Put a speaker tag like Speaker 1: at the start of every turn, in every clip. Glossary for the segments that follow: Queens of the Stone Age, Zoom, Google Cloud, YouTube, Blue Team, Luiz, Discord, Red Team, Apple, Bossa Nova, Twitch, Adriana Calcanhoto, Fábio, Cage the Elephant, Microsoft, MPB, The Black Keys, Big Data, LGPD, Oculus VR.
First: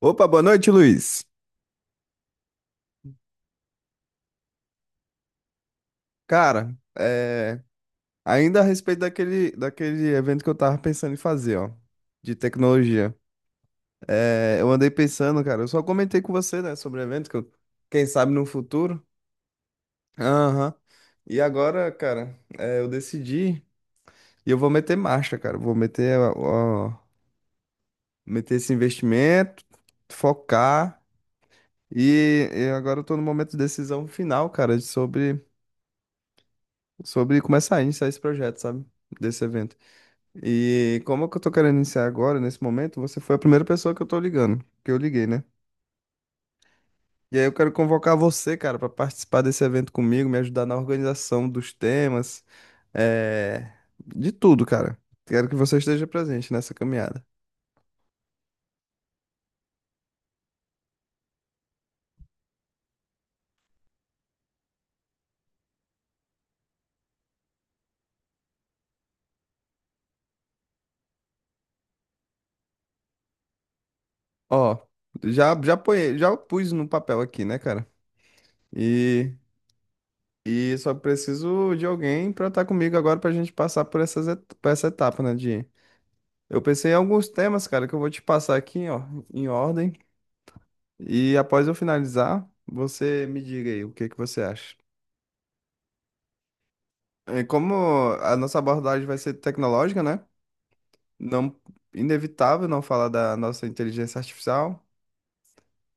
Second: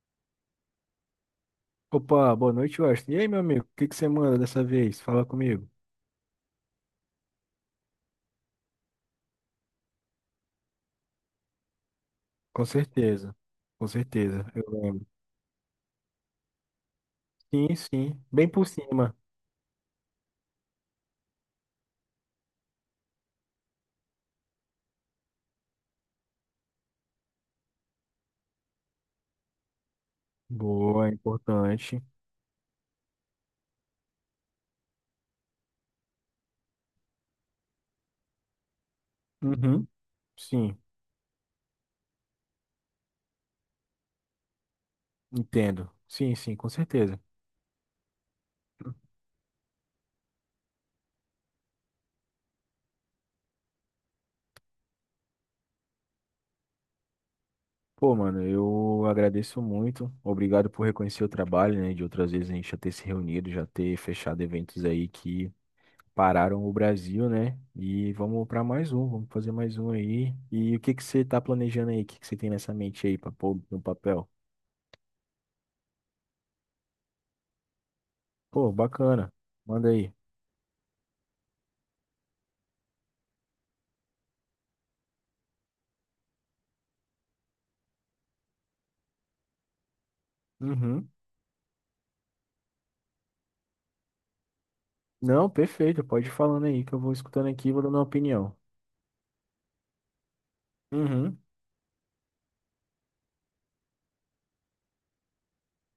Speaker 1: Opa, boa noite, Luiz.
Speaker 2: Opa, boa noite, Washington. E aí, meu amigo, o que que você manda dessa vez? Fala comigo.
Speaker 1: Cara, ainda a respeito daquele evento que eu tava pensando em fazer, ó, de
Speaker 2: Com
Speaker 1: tecnologia.
Speaker 2: certeza, com certeza, eu
Speaker 1: Eu andei
Speaker 2: lembro.
Speaker 1: pensando, cara, eu só comentei com você, né, sobre o evento que eu,
Speaker 2: Sim,
Speaker 1: quem
Speaker 2: sim,
Speaker 1: sabe no
Speaker 2: bem por
Speaker 1: futuro.
Speaker 2: cima.
Speaker 1: Aham. E agora, cara, eu decidi e eu vou meter marcha, cara. Vou meter, ó, meter esse investimento, focar.
Speaker 2: Boa, importante.
Speaker 1: E agora eu tô no momento de decisão final, cara, sobre começar a iniciar esse projeto, sabe? Desse evento.
Speaker 2: Uhum, sim,
Speaker 1: E como é que eu tô querendo iniciar agora, nesse momento, você foi a primeira pessoa que eu liguei, né?
Speaker 2: entendo. Sim, sim, com certeza.
Speaker 1: E aí eu quero convocar você, cara, pra participar desse evento comigo, me ajudar na organização dos temas, é... de tudo, cara. Quero que você esteja presente nessa caminhada.
Speaker 2: Pô, mano, eu agradeço muito. Obrigado por reconhecer o trabalho, né? De outras vezes a gente já ter se reunido, já ter fechado eventos aí que pararam o Brasil, né? E vamos para mais um, vamos fazer mais um aí. E o que que você tá planejando aí? O que que você tem nessa mente aí para pôr no papel?
Speaker 1: Ó, já já ponhei, já pus no papel aqui, né, cara?
Speaker 2: Pô, bacana.
Speaker 1: E
Speaker 2: Manda aí.
Speaker 1: e só preciso de alguém pra estar comigo agora pra gente passar por essa etapa, né, de eu pensei em alguns temas, cara, que eu vou te passar aqui, ó, em ordem.
Speaker 2: Uhum.
Speaker 1: E após eu finalizar, você me diga aí o que que você acha.
Speaker 2: Não, perfeito. Pode ir falando aí que eu vou escutando aqui e
Speaker 1: Como
Speaker 2: vou dando uma
Speaker 1: a
Speaker 2: opinião.
Speaker 1: nossa abordagem vai ser tecnológica, né?
Speaker 2: Uhum.
Speaker 1: Não, inevitável não falar da nossa inteligência artificial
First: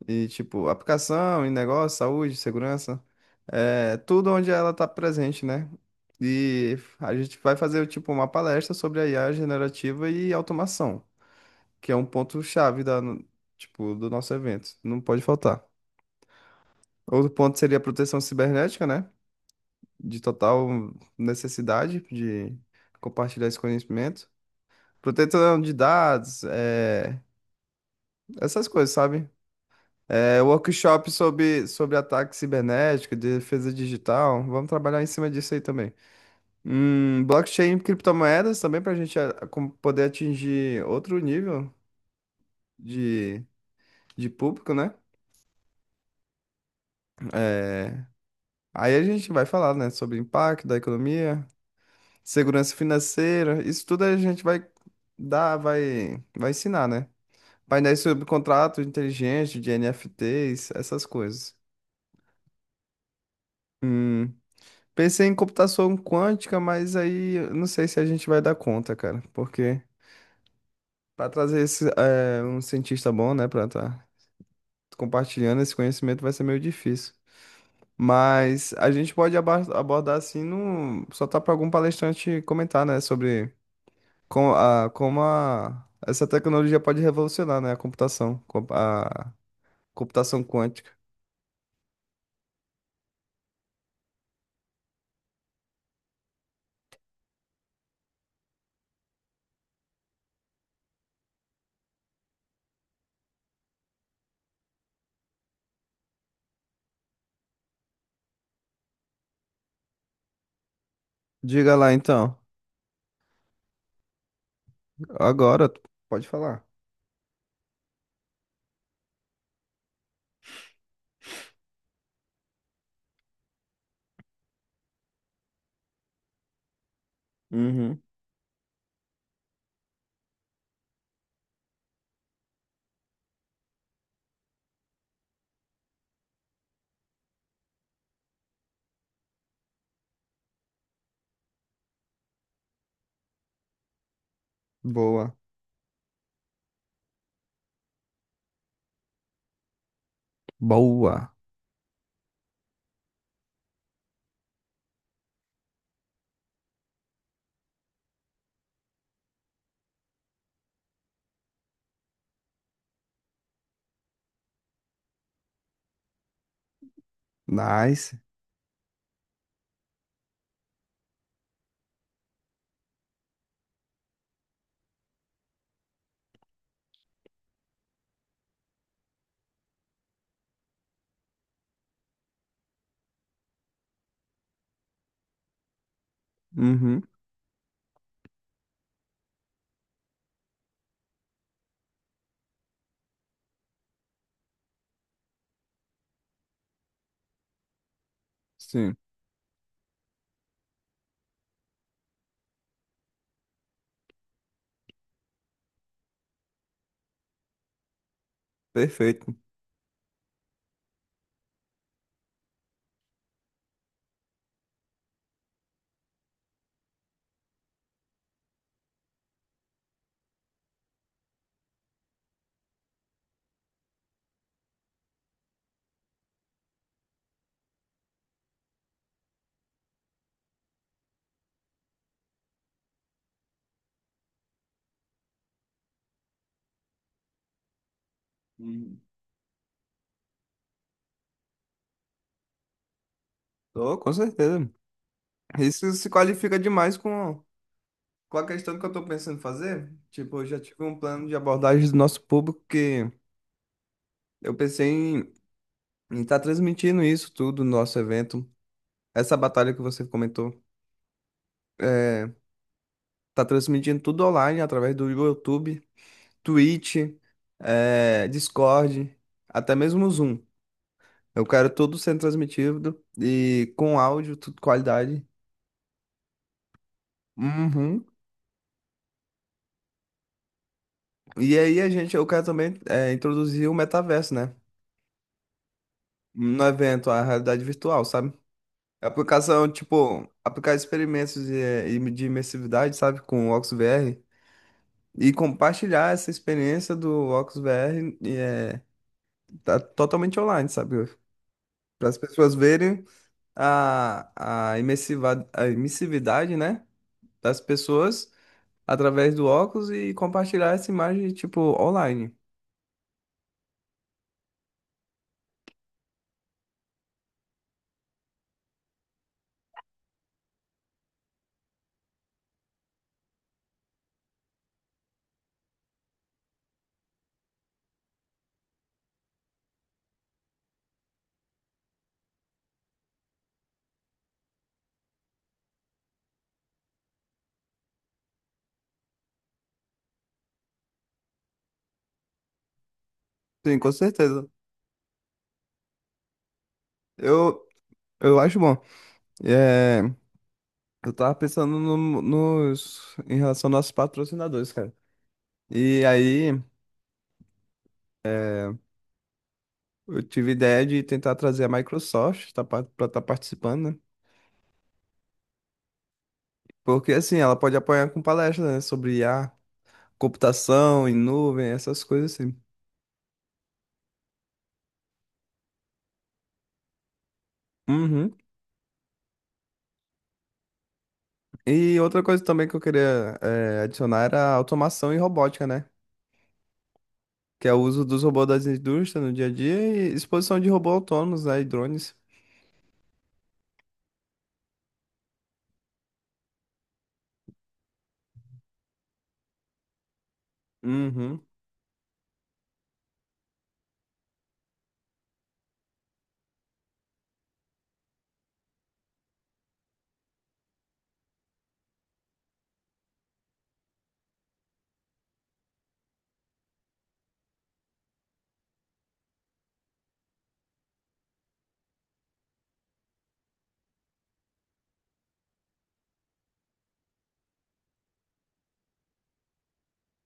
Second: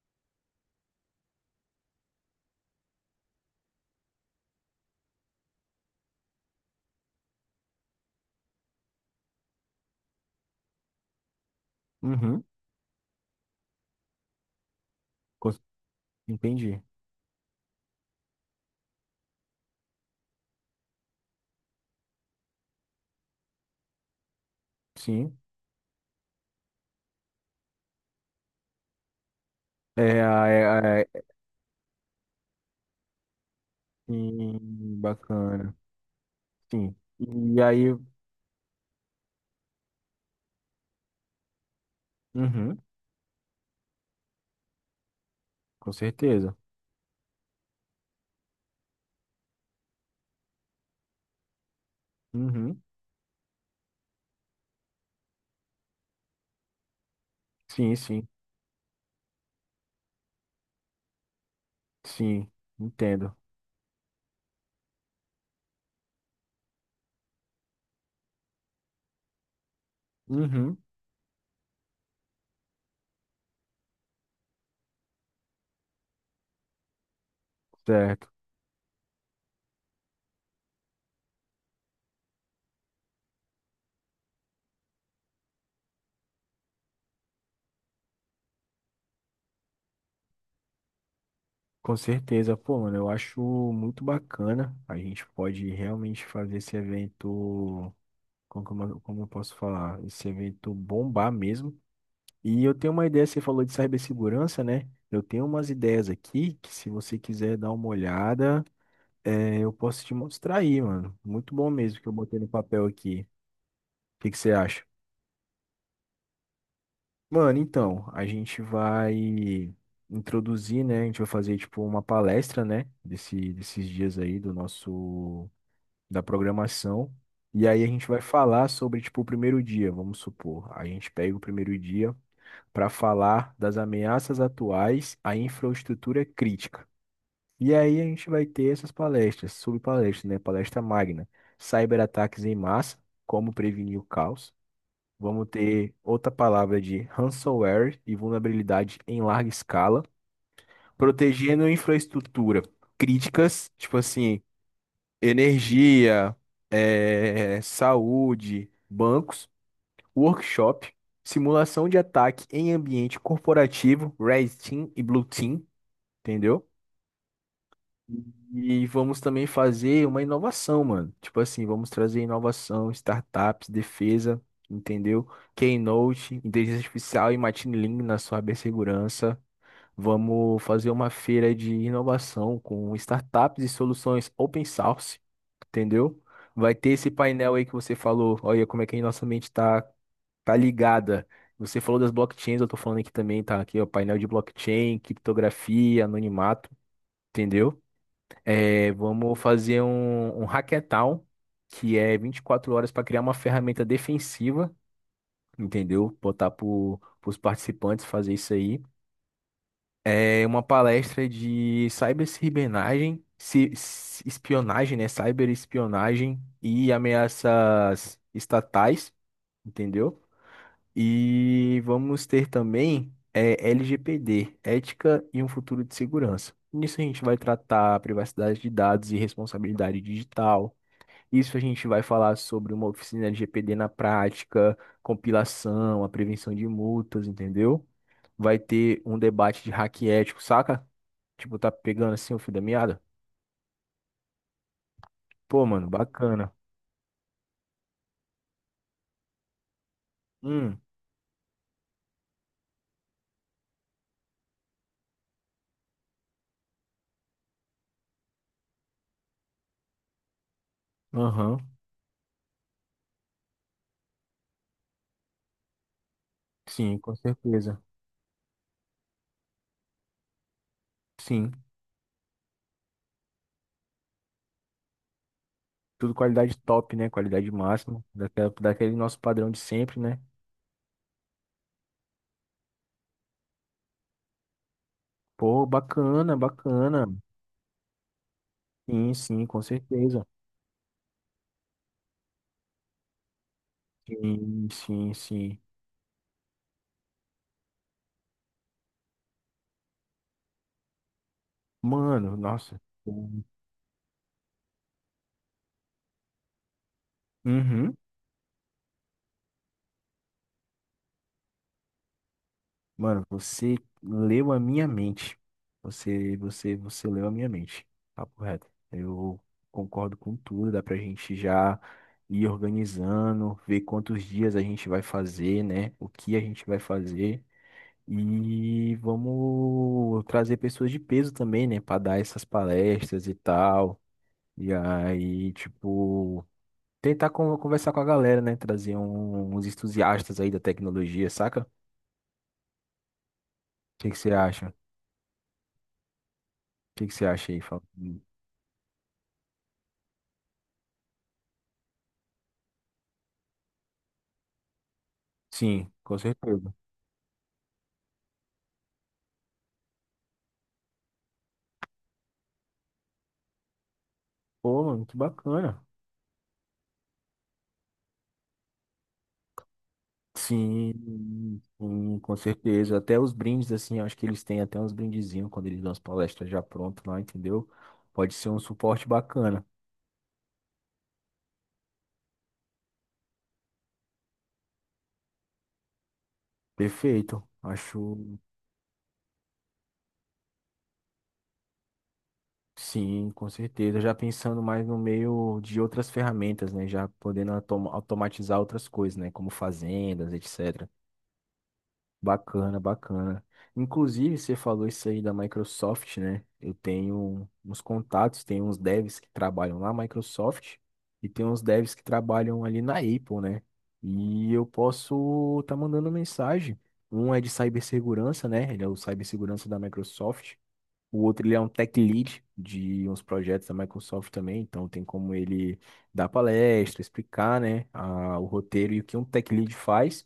Speaker 1: e tipo aplicação em negócio, saúde, segurança, é, tudo onde ela está presente, né? E a gente vai fazer tipo uma palestra sobre a IA generativa e automação, que é um ponto
Speaker 2: Uhum.
Speaker 1: chave da, no- tipo, do nosso evento. Não pode
Speaker 2: Cons-
Speaker 1: faltar.
Speaker 2: Entendi.
Speaker 1: Outro ponto seria a proteção cibernética, né? De total necessidade de compartilhar esse conhecimento.
Speaker 2: Sim.
Speaker 1: Proteção de dados, é, essas coisas, sabe?
Speaker 2: É,
Speaker 1: É,
Speaker 2: é,
Speaker 1: workshop
Speaker 2: é,
Speaker 1: sobre ataque cibernético, defesa digital. Vamos
Speaker 2: sim,
Speaker 1: trabalhar em cima disso aí
Speaker 2: bacana.
Speaker 1: também.
Speaker 2: Sim. E
Speaker 1: Blockchain e
Speaker 2: aí,
Speaker 1: criptomoedas também para a gente ah, poder atingir outro nível
Speaker 2: uhum,
Speaker 1: de, de público, né?
Speaker 2: com certeza.
Speaker 1: É, aí a gente vai falar, né, sobre o impacto da economia, segurança
Speaker 2: Uhum.
Speaker 1: financeira, isso tudo a gente vai dar, vai ensinar, né?
Speaker 2: Sim,
Speaker 1: Painéis sobre
Speaker 2: sim.
Speaker 1: contratos inteligentes de NFTs, essas coisas.
Speaker 2: Sim, entendo.
Speaker 1: Hum, pensei em computação quântica, mas aí eu não sei se a gente vai dar conta, cara, porque
Speaker 2: Uhum.
Speaker 1: para trazer esse, é, um cientista bom, né, para estar compartilhando esse conhecimento vai ser meio difícil.
Speaker 2: Certo.
Speaker 1: Mas a gente pode abordar assim, num, só tá para algum palestrante comentar, né, sobre como a, essa tecnologia pode revolucionar, né? A computação, a computação quântica.
Speaker 2: Com certeza, pô, mano, eu acho muito bacana. A gente pode realmente fazer esse evento, como, como eu posso falar, esse evento bombar mesmo. E eu tenho uma ideia, você falou de cibersegurança, né? Eu tenho umas ideias aqui que se você quiser dar uma olhada, eu posso te mostrar aí, mano. Muito bom
Speaker 1: Diga lá
Speaker 2: mesmo que eu
Speaker 1: então.
Speaker 2: botei no papel aqui. O que que você acha?
Speaker 1: Agora, tu pode falar.
Speaker 2: Mano, então, a gente vai introduzir, né? A gente vai fazer tipo uma palestra, né? Desses dias aí do nosso da programação. E aí a
Speaker 1: Uhum.
Speaker 2: gente vai falar sobre, tipo, o primeiro dia, vamos supor. A gente pega o primeiro dia para falar das ameaças atuais à infraestrutura crítica. E aí a gente vai ter essas palestras, subpalestras, né? Palestra magna, cyberataques em massa, como prevenir o caos.
Speaker 1: Boa.
Speaker 2: Vamos ter outra palavra de ransomware e vulnerabilidade em larga escala,
Speaker 1: Boa.
Speaker 2: protegendo infraestrutura críticas, tipo assim, energia, saúde, bancos, workshop, simulação de ataque em ambiente corporativo, Red Team e Blue Team, entendeu?
Speaker 1: Nice.
Speaker 2: E vamos também fazer uma inovação, mano. Tipo assim, vamos trazer inovação, startups, defesa, entendeu? Keynote, inteligência artificial e machine learning na sua cibersegurança. Vamos fazer uma feira de inovação com startups e soluções open source, entendeu? Vai ter
Speaker 1: Uhum.
Speaker 2: esse painel aí que você falou. Olha como é que a nossa mente tá, tá ligada. Você falou das blockchains, eu tô falando aqui também, tá? Aqui, ó, painel de blockchain, criptografia, anonimato, entendeu? É,
Speaker 1: Sim.
Speaker 2: vamos fazer um hackathon, que é 24 horas para criar uma ferramenta defensiva, entendeu? Botar para os participantes fazer isso aí.
Speaker 1: Perfeito.
Speaker 2: É uma palestra de ciberespionagem, espionagem, né? Cyberespionagem e ameaças estatais, entendeu? E vamos ter também é, LGPD, ética e um futuro de segurança. Nisso a gente vai tratar privacidade de dados e responsabilidade digital. Isso a gente vai falar sobre uma oficina de LGPD na prática, compilação, a prevenção de multas, entendeu? Vai
Speaker 1: Uhum.
Speaker 2: ter um debate de hack ético, saca? Tipo, tá pegando assim o fio da meada?
Speaker 1: Tô, com certeza.
Speaker 2: Pô, mano,
Speaker 1: Isso se
Speaker 2: bacana.
Speaker 1: qualifica demais com a questão que eu tô pensando em fazer. Tipo, eu já
Speaker 2: Hum,
Speaker 1: tive um plano de abordagem do nosso público que eu pensei em estar transmitindo isso tudo no nosso evento. Essa batalha que você comentou.
Speaker 2: aham.
Speaker 1: É, tá transmitindo tudo online através do YouTube, Twitch,
Speaker 2: Sim, com certeza.
Speaker 1: é, Discord, até mesmo o Zoom. Eu
Speaker 2: Sim.
Speaker 1: quero tudo sendo transmitido e com áudio, tudo qualidade.
Speaker 2: Tudo qualidade top, né? Qualidade máxima.
Speaker 1: Uhum.
Speaker 2: Daquela, daquele nosso padrão de sempre, né?
Speaker 1: E aí a gente, eu quero também é, introduzir o metaverso, né?
Speaker 2: Pô, bacana,
Speaker 1: No
Speaker 2: bacana.
Speaker 1: evento, a realidade virtual, sabe?
Speaker 2: Sim, sim, com
Speaker 1: Aplicação,
Speaker 2: certeza.
Speaker 1: tipo, aplicar experimentos de imersividade, sabe? Com o Oculus VR.
Speaker 2: Sim, sim,
Speaker 1: E
Speaker 2: sim.
Speaker 1: compartilhar essa experiência do Oculus VR e, é, tá totalmente online, sabe? Para as
Speaker 2: Mano,
Speaker 1: pessoas
Speaker 2: nossa.
Speaker 1: verem a imersividade, né, das
Speaker 2: Uhum.
Speaker 1: pessoas através do óculos e compartilhar essa imagem, tipo, online.
Speaker 2: Mano, você leu a minha mente. Você leu a minha mente. Papo reto. Eu concordo com tudo. Dá pra gente já ir organizando, ver quantos dias a gente vai fazer, né? O que a gente vai fazer. E vamos trazer pessoas de peso também, né? Pra dar essas palestras e tal. E aí, tipo, tentar conversar com a galera, né? Trazer uns entusiastas aí da tecnologia, saca? O
Speaker 1: Sim, com
Speaker 2: que que você
Speaker 1: certeza.
Speaker 2: acha? Que você acha aí,
Speaker 1: Eu,
Speaker 2: Fábio?
Speaker 1: eu acho bom. É, eu tava pensando em relação aos nossos patrocinadores, cara.
Speaker 2: Sim,
Speaker 1: E
Speaker 2: com
Speaker 1: aí
Speaker 2: certeza.
Speaker 1: eu tive ideia de tentar trazer a Microsoft tá, para estar participando, né?
Speaker 2: Pô, mano, que bacana.
Speaker 1: Porque assim, ela pode apoiar com palestras, né, sobre I a
Speaker 2: Sim,
Speaker 1: computação em nuvem, essas
Speaker 2: sim,
Speaker 1: coisas
Speaker 2: com
Speaker 1: assim.
Speaker 2: certeza. Até os brindes, assim, acho que eles têm até uns brindezinhos quando eles dão as palestras já pronto lá, entendeu? Pode
Speaker 1: Uhum.
Speaker 2: ser um suporte bacana.
Speaker 1: E outra coisa também que eu queria eh, adicionar era a automação e robótica, né?
Speaker 2: Perfeito.
Speaker 1: Que é o uso
Speaker 2: Acho,
Speaker 1: dos robôs das indústrias no dia a dia e exposição de robôs autônomos, né, e drones.
Speaker 2: sim, com certeza. Já pensando mais no meio de outras ferramentas, né? Já podendo automatizar outras coisas, né? Como fazendas, etc.
Speaker 1: Uhum,
Speaker 2: Bacana, bacana. Inclusive, você falou isso aí da Microsoft, né? Eu tenho uns contatos, tem uns devs que trabalham na Microsoft e tem uns devs que trabalham ali na Apple, né? E eu posso estar mandando mensagem. Um é de cibersegurança, né? Ele é o cibersegurança da Microsoft. O outro, ele é um tech lead de uns projetos da Microsoft também. Então, tem como ele dar palestra, explicar, né, o roteiro e o que um tech lead faz.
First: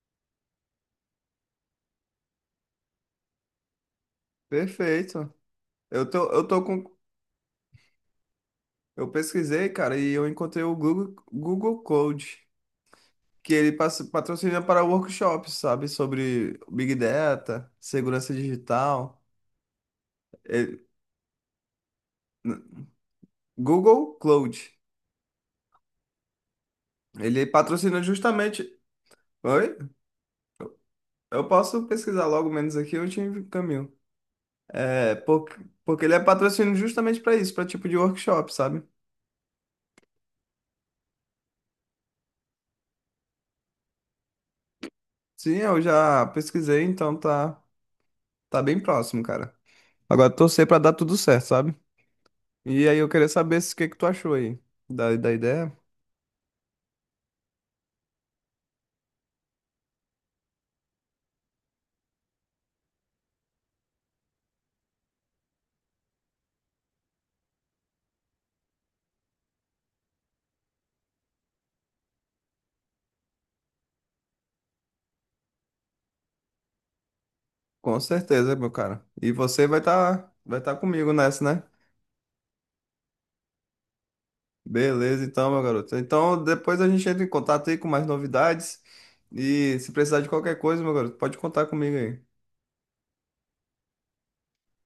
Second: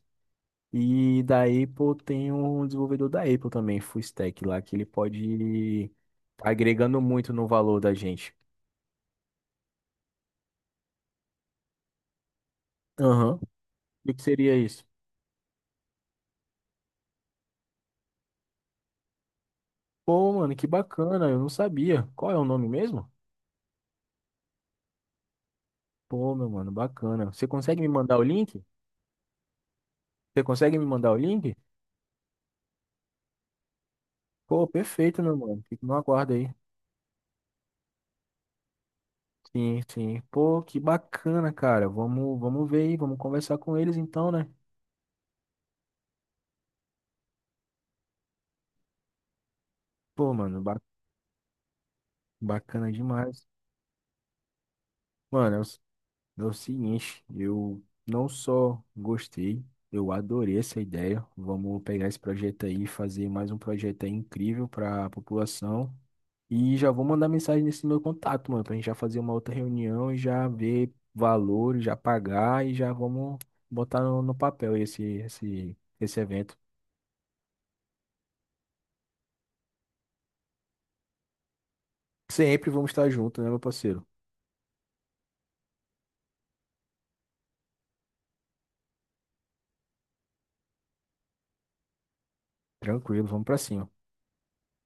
Speaker 2: E da Apple tem um desenvolvedor da Apple também, full stack lá, que ele pode
Speaker 1: perfeito.
Speaker 2: ir
Speaker 1: Eu tô com,
Speaker 2: agregando muito no valor da gente.
Speaker 1: eu pesquisei, cara, e eu encontrei o Google, Google Code,
Speaker 2: Aham.
Speaker 1: que ele
Speaker 2: E o que seria
Speaker 1: patrocina para
Speaker 2: isso?
Speaker 1: workshops, sabe, sobre Big Data, segurança digital.
Speaker 2: Pô, mano, que
Speaker 1: Ele-
Speaker 2: bacana, eu não sabia. Qual é o nome mesmo?
Speaker 1: Google Cloud.
Speaker 2: Pô, meu mano, bacana.
Speaker 1: Ele
Speaker 2: Você consegue me
Speaker 1: patrocina
Speaker 2: mandar o link?
Speaker 1: justamente. Oi?
Speaker 2: Você consegue me mandar o
Speaker 1: Eu
Speaker 2: link?
Speaker 1: posso pesquisar logo menos aqui, eu te encaminho.
Speaker 2: Pô,
Speaker 1: É,
Speaker 2: perfeito, meu mano. Fico no
Speaker 1: porque ele é
Speaker 2: aguardo aí.
Speaker 1: patrocínio justamente para isso, para tipo de workshop, sabe?
Speaker 2: Sim, sim. Pô, que bacana, cara. Vamos, vamos ver aí, vamos conversar com eles então, né?
Speaker 1: Sim, eu já pesquisei, então tá bem próximo, cara. Agora
Speaker 2: Pô, mano,
Speaker 1: torcer para dar tudo certo, sabe? E
Speaker 2: bacana
Speaker 1: aí eu queria
Speaker 2: demais.
Speaker 1: saber se o que que tu achou aí da
Speaker 2: Mano, eu
Speaker 1: ideia.
Speaker 2: É o seguinte, eu não só gostei, eu adorei essa ideia. Vamos pegar esse projeto aí e fazer mais um projeto aí incrível para a população. E já vou mandar mensagem nesse meu contato, mano, pra gente já fazer uma outra reunião e já ver valores, já pagar e já vamos botar no papel esse evento.
Speaker 1: Com certeza, meu cara. E você vai estar vai tá comigo nessa, né?
Speaker 2: Sempre vamos estar juntos, né, meu parceiro?
Speaker 1: Beleza, então, meu garoto. Então depois a gente entra em contato aí com mais novidades. E se precisar de qualquer coisa, meu garoto, pode contar comigo aí.
Speaker 2: Tranquilo, vamos pra cima.